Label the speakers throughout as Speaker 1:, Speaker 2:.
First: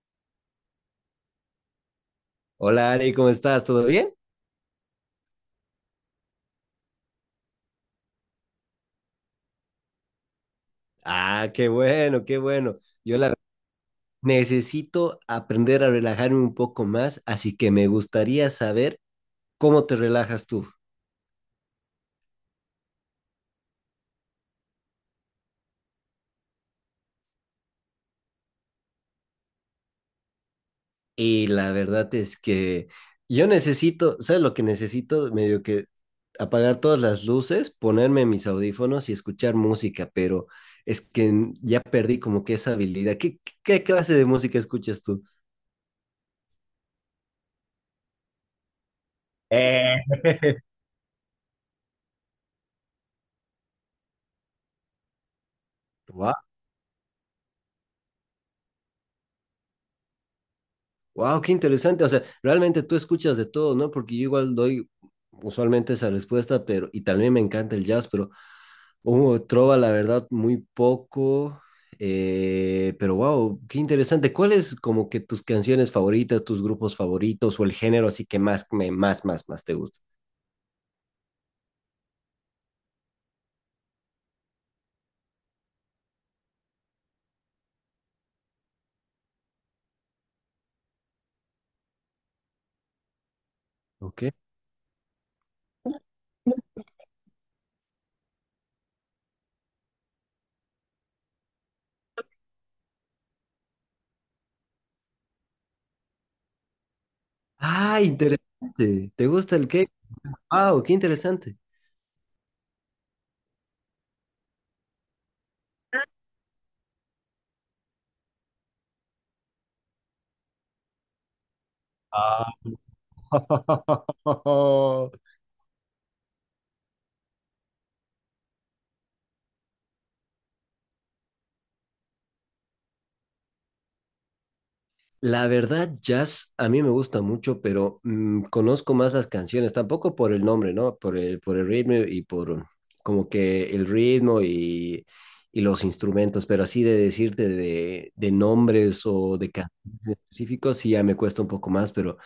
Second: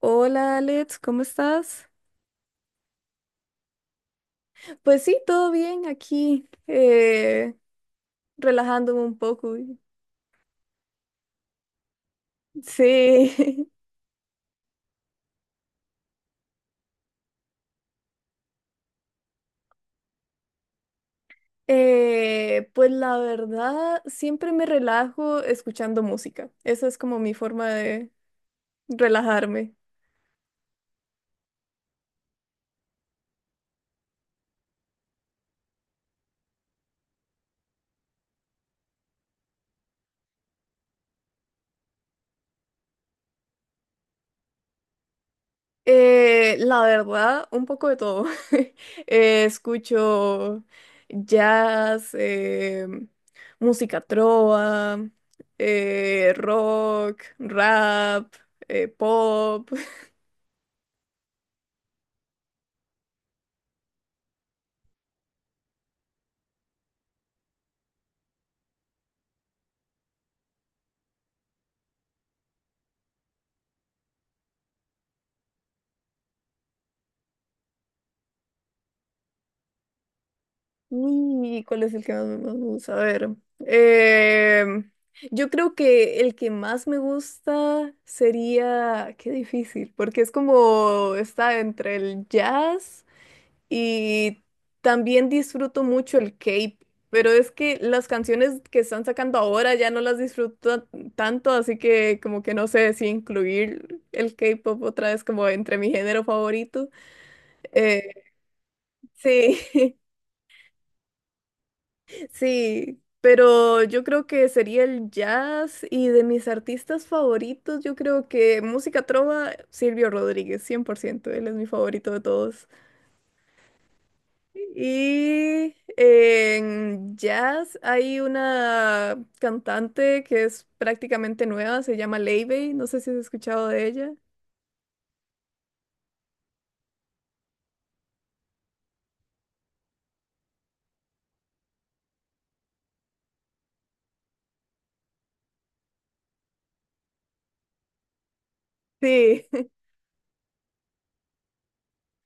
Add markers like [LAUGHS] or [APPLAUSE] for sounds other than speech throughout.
Speaker 1: Hola Alex, ¿cómo estás?
Speaker 2: Hola Ari, ¿cómo estás? ¿Todo bien?
Speaker 1: Pues sí, todo bien aquí, relajándome un poco.
Speaker 2: Ah, qué bueno, qué bueno. Yo la
Speaker 1: Sí.
Speaker 2: necesito aprender a relajarme un poco más, así que me gustaría saber cómo te relajas tú.
Speaker 1: [LAUGHS] Pues la verdad, siempre me relajo escuchando música. Esa es como mi forma de relajarme.
Speaker 2: Y la verdad es que yo necesito, ¿sabes lo que necesito? Medio que apagar todas las luces, ponerme mis audífonos y escuchar música, pero es que ya perdí como que esa habilidad. ¿Qué, qué clase de música escuchas tú?
Speaker 1: La verdad, un poco de todo. [LAUGHS]
Speaker 2: Eh,
Speaker 1: Escucho jazz, música trova,
Speaker 2: Wow.
Speaker 1: rock, rap, pop. [LAUGHS]
Speaker 2: Wow, qué interesante. O sea, realmente tú escuchas de todo, ¿no? Porque yo igual doy usualmente esa respuesta, pero, y también me encanta el jazz, pero hubo trova, la verdad, muy poco. Pero wow, qué interesante. ¿Cuáles como que tus canciones favoritas, tus grupos favoritos o el género así que más, me, más, más, más te gusta?
Speaker 1: ¿Y cuál es el que más me gusta? A ver. em, yo creo que el que más me gusta sería... Qué difícil, porque es como está entre el jazz.
Speaker 2: Ok.
Speaker 1: Y también disfruto mucho el K-pop, pero es que las canciones que están sacando ahora ya no las disfruto tanto, así que como que no sé si incluir el K-pop otra vez como entre mi género favorito.
Speaker 2: Ah,
Speaker 1: Eh,
Speaker 2: interesante. ¿Te gusta el
Speaker 1: sí.
Speaker 2: qué? Wow, qué interesante.
Speaker 1: [LAUGHS] Sí, pero yo creo que sería el jazz, y de mis artistas favoritos, yo creo que música trova, Silvio Rodríguez, 100% él es mi favorito de
Speaker 2: Ah.
Speaker 1: todos.
Speaker 2: [LAUGHS]
Speaker 1: Y en jazz hay una cantante que es prácticamente nueva, se llama Leibey, no sé si has escuchado de ella.
Speaker 2: La verdad, jazz a mí me gusta mucho, pero mm, conozco más las canciones, tampoco por el nombre, ¿no? Por el ritmo y por como que el ritmo y los instrumentos, pero así de decirte de nombres o
Speaker 1: Sí.
Speaker 2: de
Speaker 1: [LAUGHS]
Speaker 2: canciones específicos, sí ya me cuesta un poco más, pero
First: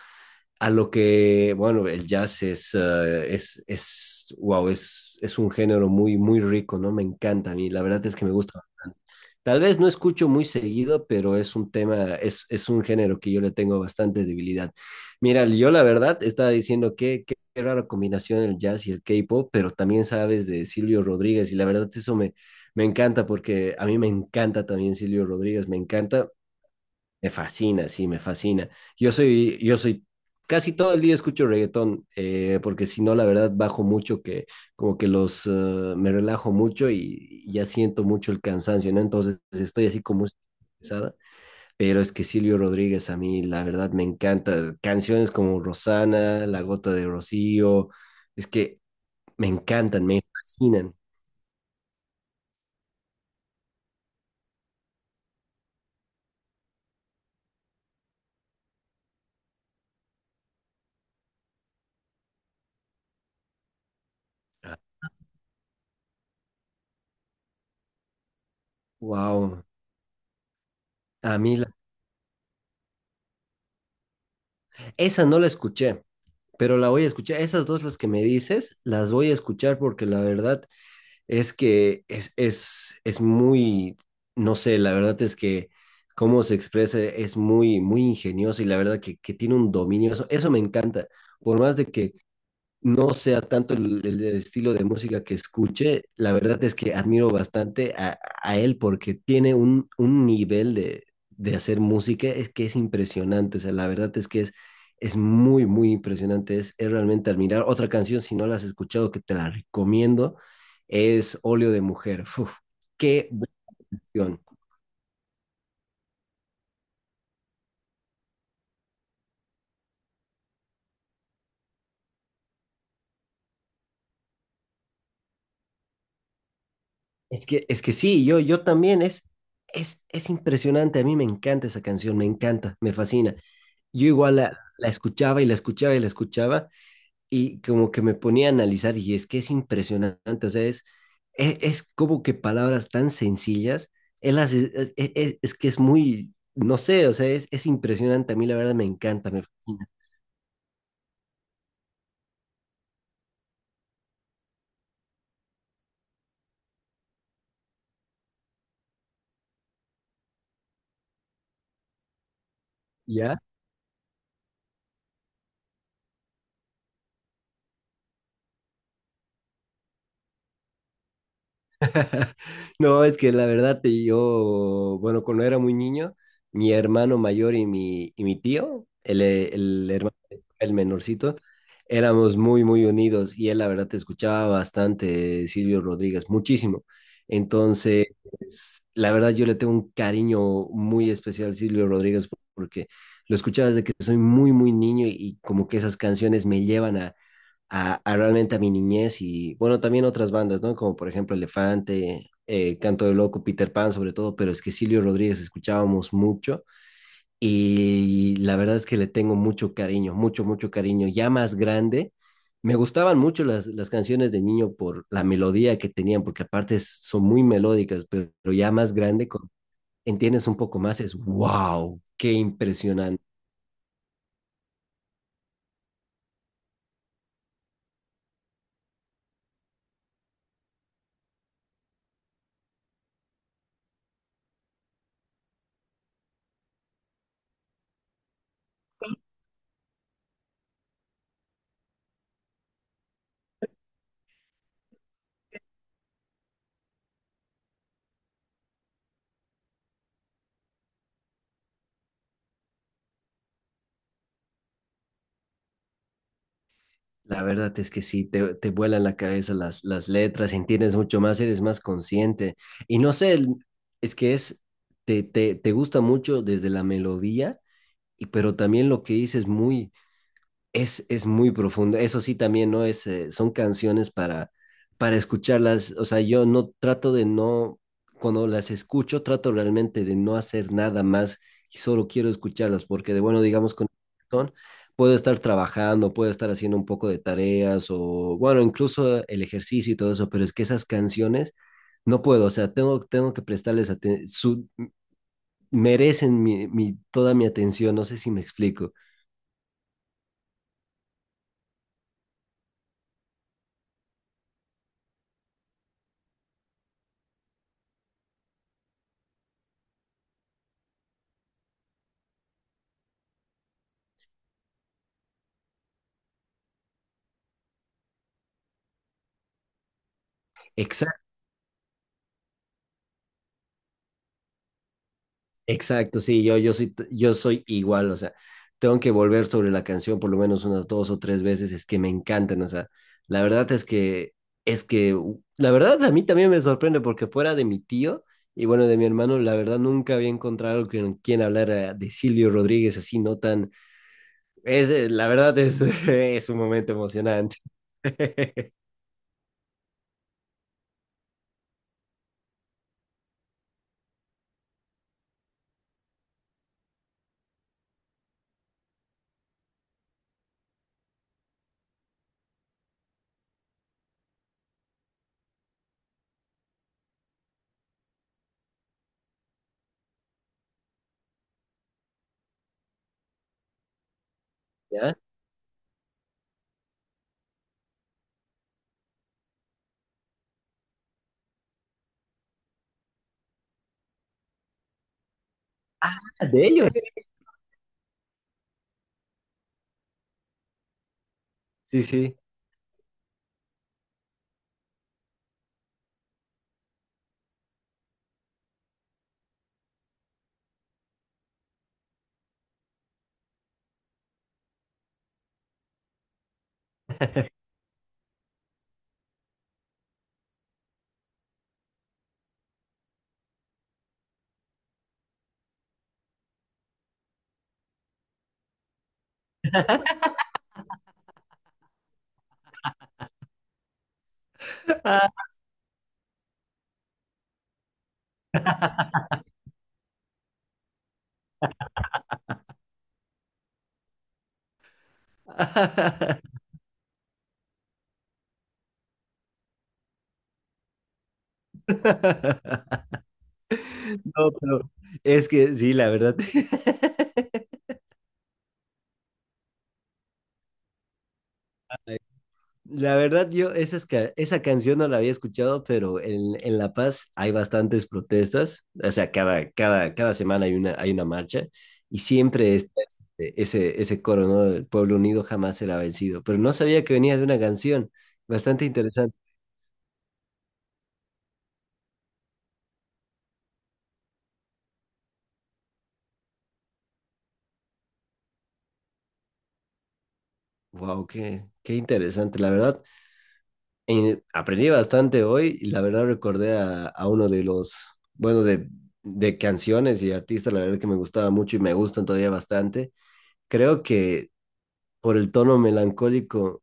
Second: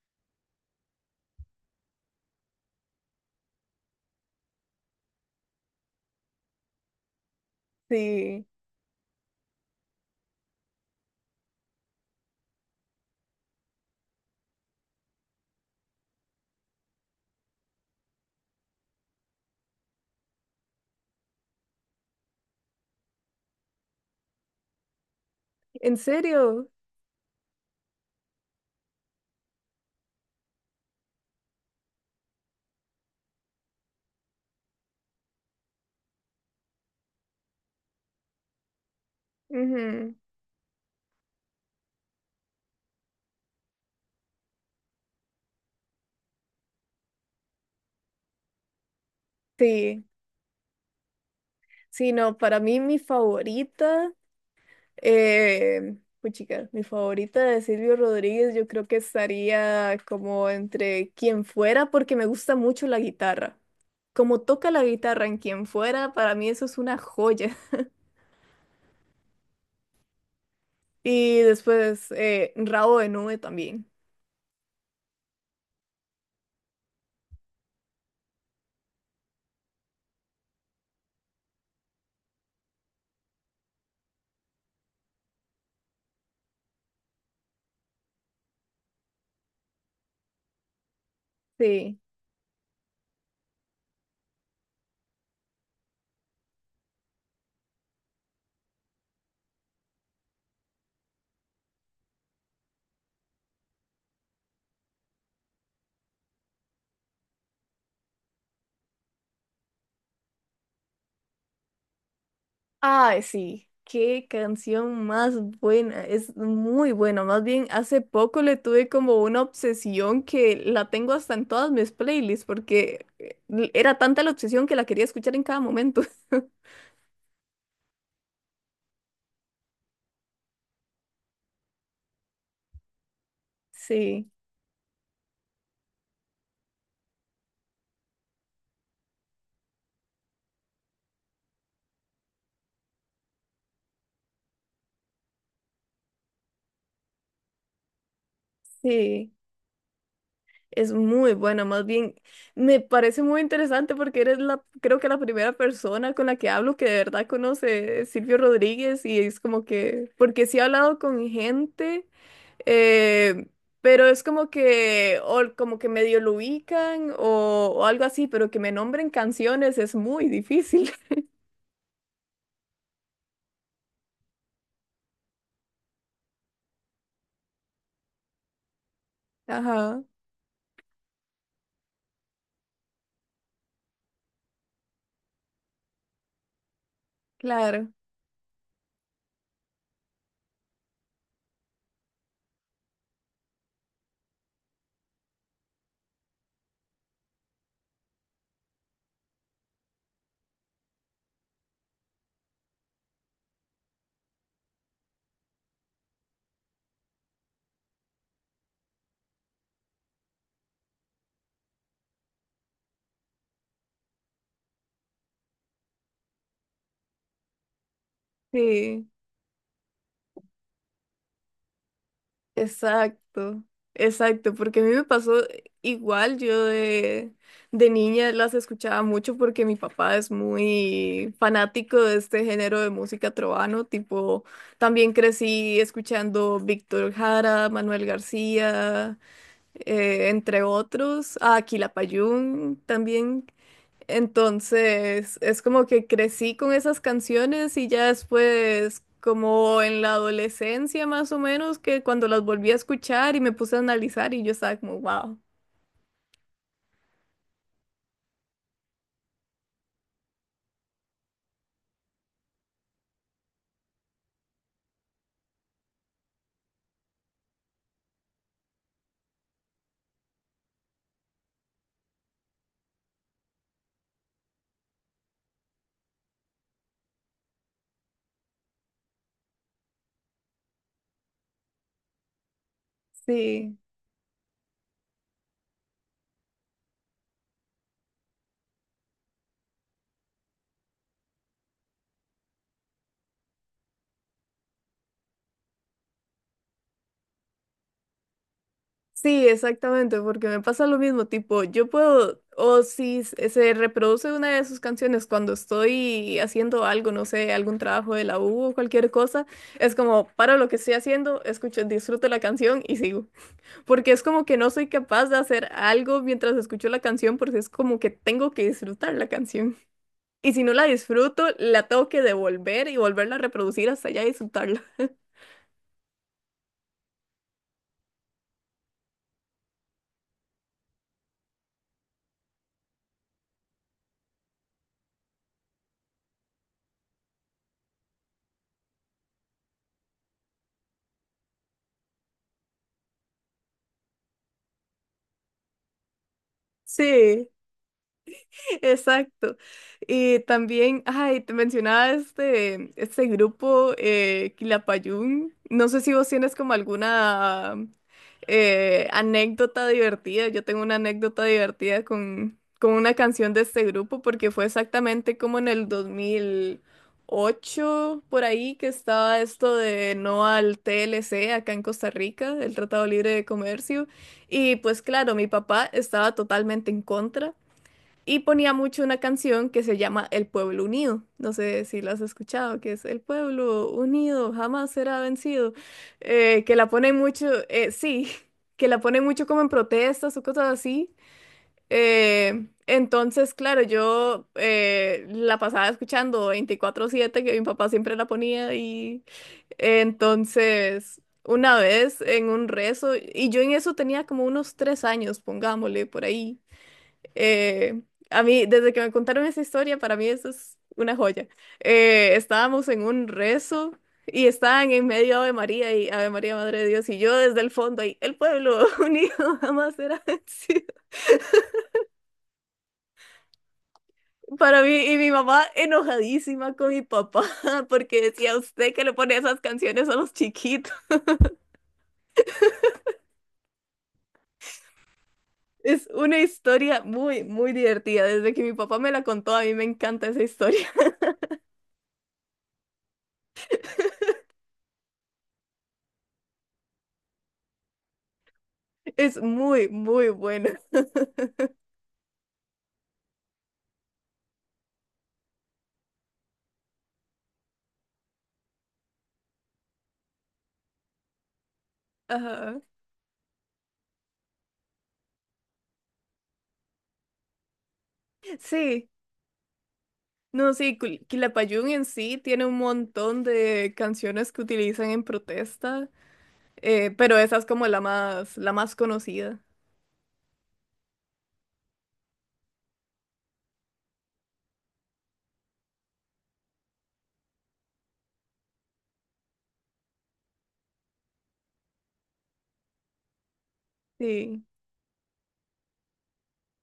Speaker 2: a lo que, bueno, el jazz wow, es un género muy, muy rico, ¿no? Me encanta a mí, la verdad es que me
Speaker 1: Sí,
Speaker 2: gusta bastante. Tal vez no escucho muy seguido, pero es un género que yo le tengo bastante debilidad. Mira, yo la verdad estaba diciendo que qué rara combinación el jazz y el K-pop, pero también sabes de Silvio Rodríguez y la verdad eso me, me encanta porque a mí me encanta también Silvio Rodríguez, me
Speaker 1: ¿en
Speaker 2: encanta.
Speaker 1: serio?
Speaker 2: Me fascina, sí, me fascina. Yo soy, yo soy, Casi todo el día escucho reggaetón, porque si no, la verdad, bajo mucho que, como que los, me relajo mucho y, ya siento mucho el cansancio, ¿no? Entonces estoy así
Speaker 1: Ujú.
Speaker 2: como pesada, pero es que Silvio Rodríguez a mí, la verdad, me encanta. Canciones como Rosana, La Gota de Rocío, es que me
Speaker 1: Sí,
Speaker 2: encantan, me fascinan.
Speaker 1: sí, no, para mí mi favorita, puchica, mi favorita de Silvio Rodríguez yo creo que estaría como entre Quien Fuera, porque me gusta mucho la guitarra. Como toca la guitarra en Quien Fuera, para mí eso es una joya.
Speaker 2: Wow, a
Speaker 1: Y
Speaker 2: mí, la-
Speaker 1: después, Rabo de Nube también.
Speaker 2: esa no la escuché, pero la voy a escuchar. Esas dos las que me dices, las voy a escuchar porque la verdad es que es muy, no sé, la verdad es que cómo se expresa es muy, muy ingenioso y la verdad que tiene un dominio. Eso me encanta. Por más de
Speaker 1: Sí.
Speaker 2: que no sea tanto el estilo de música que escuche, la verdad es que admiro bastante a él porque tiene un nivel de hacer música, es que es impresionante, o sea, la verdad es que es muy, muy impresionante, es realmente admirar. Otra canción, si no la has escuchado, que te la recomiendo, es Óleo de Mujer. Uf,
Speaker 1: Ay,
Speaker 2: qué
Speaker 1: sí. Qué
Speaker 2: canción.
Speaker 1: canción más buena. Es muy buena. Más bien, hace poco le tuve como una obsesión que la tengo hasta en todas mis playlists, porque era tanta la obsesión que la quería escuchar en cada momento. [LAUGHS]
Speaker 2: Es que sí, yo también, es impresionante, a mí me encanta esa canción, me encanta, me fascina. Yo
Speaker 1: Sí,
Speaker 2: igual la escuchaba y la escuchaba y la escuchaba y como que me ponía a analizar y es que es impresionante, o sea, es como que palabras tan sencillas, él hace, es que es muy, no sé, o sea, es impresionante, a mí la verdad me encanta,
Speaker 1: sí.
Speaker 2: me fascina,
Speaker 1: Es muy buena. Más bien me parece muy interesante porque eres la, creo que la primera persona con la que hablo que de verdad conoce Silvio Rodríguez, y es como que, porque sí he hablado con gente,
Speaker 2: ¿ya?
Speaker 1: eh, pero es como que, o como que medio lo ubican o algo así, pero que me nombren canciones es muy difícil.
Speaker 2: [LAUGHS] No, es que la verdad, bueno, cuando era muy niño, mi hermano mayor y mi tío,
Speaker 1: [LAUGHS]
Speaker 2: el
Speaker 1: Ajá,
Speaker 2: hermano, el menorcito, éramos muy, muy unidos y él, la verdad, te escuchaba bastante, Silvio Rodríguez, muchísimo.
Speaker 1: claro,
Speaker 2: Entonces, la verdad, yo le tengo un cariño muy especial a Silvio Rodríguez porque lo escuchaba desde que soy muy, muy niño y como que esas canciones me llevan a realmente a mi niñez y, bueno, también otras bandas, ¿no? Como por ejemplo Elefante, Canto de Loco, Peter Pan sobre todo, pero es que Silvio Rodríguez escuchábamos mucho y la verdad es que le tengo mucho cariño, mucho, mucho cariño, ya más grande. Me gustaban mucho las canciones de niño por la melodía que tenían, porque aparte son muy melódicas, pero ya más
Speaker 1: sí.
Speaker 2: grande, entiendes un poco más, es wow, qué impresionante.
Speaker 1: Exacto, exacto, porque a mí me pasó igual, yo de niña las escuchaba mucho porque mi papá es muy fanático de este género de música trovano, tipo, también crecí escuchando Víctor Jara, Manuel García, entre otros, a Quilapayún también. Entonces, es como que crecí con esas canciones, y ya después, como en la adolescencia más o menos, que cuando las volví a escuchar y me puse a analizar, y yo estaba como, wow.
Speaker 2: La verdad es que sí, te vuelan la cabeza las letras, entiendes mucho más, eres más consciente. Y no sé, es que es, te gusta mucho desde la melodía, y, pero también lo que dices muy, es muy profundo. Eso sí, también, ¿no? Son canciones para escucharlas. O sea, yo no trato de no, cuando las escucho, trato realmente de no hacer nada más y solo quiero escucharlas, porque de bueno, digamos,
Speaker 1: Sí,
Speaker 2: con el reggaetón, puedo estar trabajando, puedo estar haciendo un poco de tareas o, bueno, incluso el ejercicio y todo eso, pero es que esas canciones no puedo, o sea, tengo que prestarles atención, merecen toda mi atención, no sé si me explico.
Speaker 1: sí, exactamente, porque me pasa lo mismo. Tipo, yo puedo, o si se reproduce una de sus canciones cuando estoy haciendo algo, no sé, algún trabajo de la U o cualquier cosa, es como, paro lo que estoy haciendo, escucho, disfruto la canción y sigo. Porque es como que no soy capaz de hacer algo mientras escucho la canción, porque es como que tengo que disfrutar la canción. Y si no la
Speaker 2: Exacto.
Speaker 1: disfruto, la tengo que devolver y volverla a reproducir hasta ya disfrutarla.
Speaker 2: Exacto, sí, yo soy igual, o sea, tengo que volver sobre la canción por lo menos unas dos o tres veces, es que me encantan, o sea, la verdad es que, la verdad a mí también me sorprende porque fuera de mi tío y bueno, de mi hermano, la verdad nunca había encontrado con quien hablar de Silvio Rodríguez así, no tan, la verdad es, [LAUGHS] es un momento
Speaker 1: [LAUGHS] Sí.
Speaker 2: emocionante. [LAUGHS]
Speaker 1: [LAUGHS] Exacto. Y también, ay, te mencionaba este, este grupo, Quilapayún. No sé si vos tienes como alguna anécdota divertida. Yo tengo una anécdota divertida con una canción de este grupo, porque fue exactamente como en el 2008, por ahí, que estaba esto de no al TLC acá en Costa Rica, el Tratado Libre de Comercio. Y pues
Speaker 2: ¿Ya?
Speaker 1: claro, mi papá estaba totalmente en contra. Y ponía mucho una canción que se llama El Pueblo Unido. No sé si la has escuchado, que es El Pueblo Unido jamás será vencido.
Speaker 2: Ah, de
Speaker 1: Que la
Speaker 2: ellos,
Speaker 1: ponen mucho, sí, [LAUGHS] que la ponen mucho como en protestas o cosas así.
Speaker 2: sí, sí.
Speaker 1: Entonces, claro, yo la pasaba escuchando 24/7, que mi papá siempre la ponía. Y entonces, una vez en un rezo, y yo en eso tenía como unos 3 años, pongámosle por ahí. Eh, a mí, desde que me contaron esa historia, para mí eso es una joya. Estábamos en un rezo y estaban en medio Ave María y Ave María, Madre de Dios, y yo desde el fondo ahí, el pueblo [LAUGHS] unido jamás será vencido. Para mí, y mi
Speaker 2: Ah,
Speaker 1: mamá enojadísima con mi papá, [LAUGHS] porque decía usted que le pone esas canciones a los chiquitos. Es una
Speaker 2: [LAUGHS]
Speaker 1: historia muy, muy divertida. Desde que mi papá me la contó, a mí me encanta esa historia. [LAUGHS]
Speaker 2: No, pero es que sí, la verdad. [LAUGHS]
Speaker 1: Es muy, muy buena. [LAUGHS]
Speaker 2: Ay, la verdad, yo esas esa canción no la había escuchado, pero en La Paz hay bastantes protestas. O sea, cada semana hay una marcha y siempre
Speaker 1: Ajá.
Speaker 2: está ese coro, ¿no? El pueblo unido jamás será vencido. Pero no sabía que venía de una canción. Bastante
Speaker 1: Sí,
Speaker 2: interesante.
Speaker 1: no, sí, Quilapayún en sí tiene un montón de canciones que utilizan en protesta, pero esa es como la más conocida.
Speaker 2: Wow, qué interesante. La verdad, aprendí bastante hoy y la verdad recordé a uno de los, bueno, de canciones y artistas, la verdad que me gustaba mucho y me gustan todavía bastante. Creo que
Speaker 1: Sí,
Speaker 2: por el tono melancólico,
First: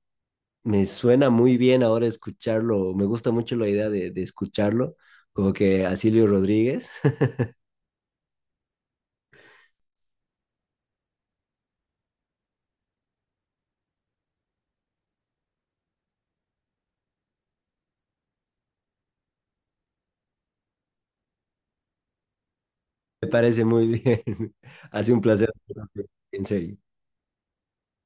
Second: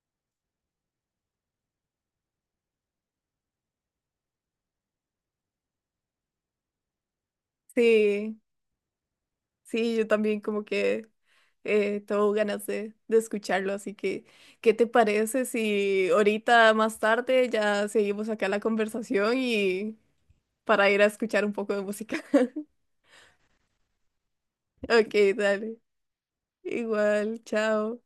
Speaker 2: me suena muy bien ahora escucharlo, me gusta mucho la idea de escucharlo, como que a Silvio Rodríguez,
Speaker 1: sí, sí, yo también como que tengo ganas de escucharlo, así que, ¿qué te parece si ahorita más tarde ya seguimos acá la conversación y para ir a escuchar un poco de música? [LAUGHS]
Speaker 2: [LAUGHS] me parece muy bien, [LAUGHS]
Speaker 1: Ok,
Speaker 2: hace un placer,
Speaker 1: dale,
Speaker 2: en serio.
Speaker 1: igual, chao.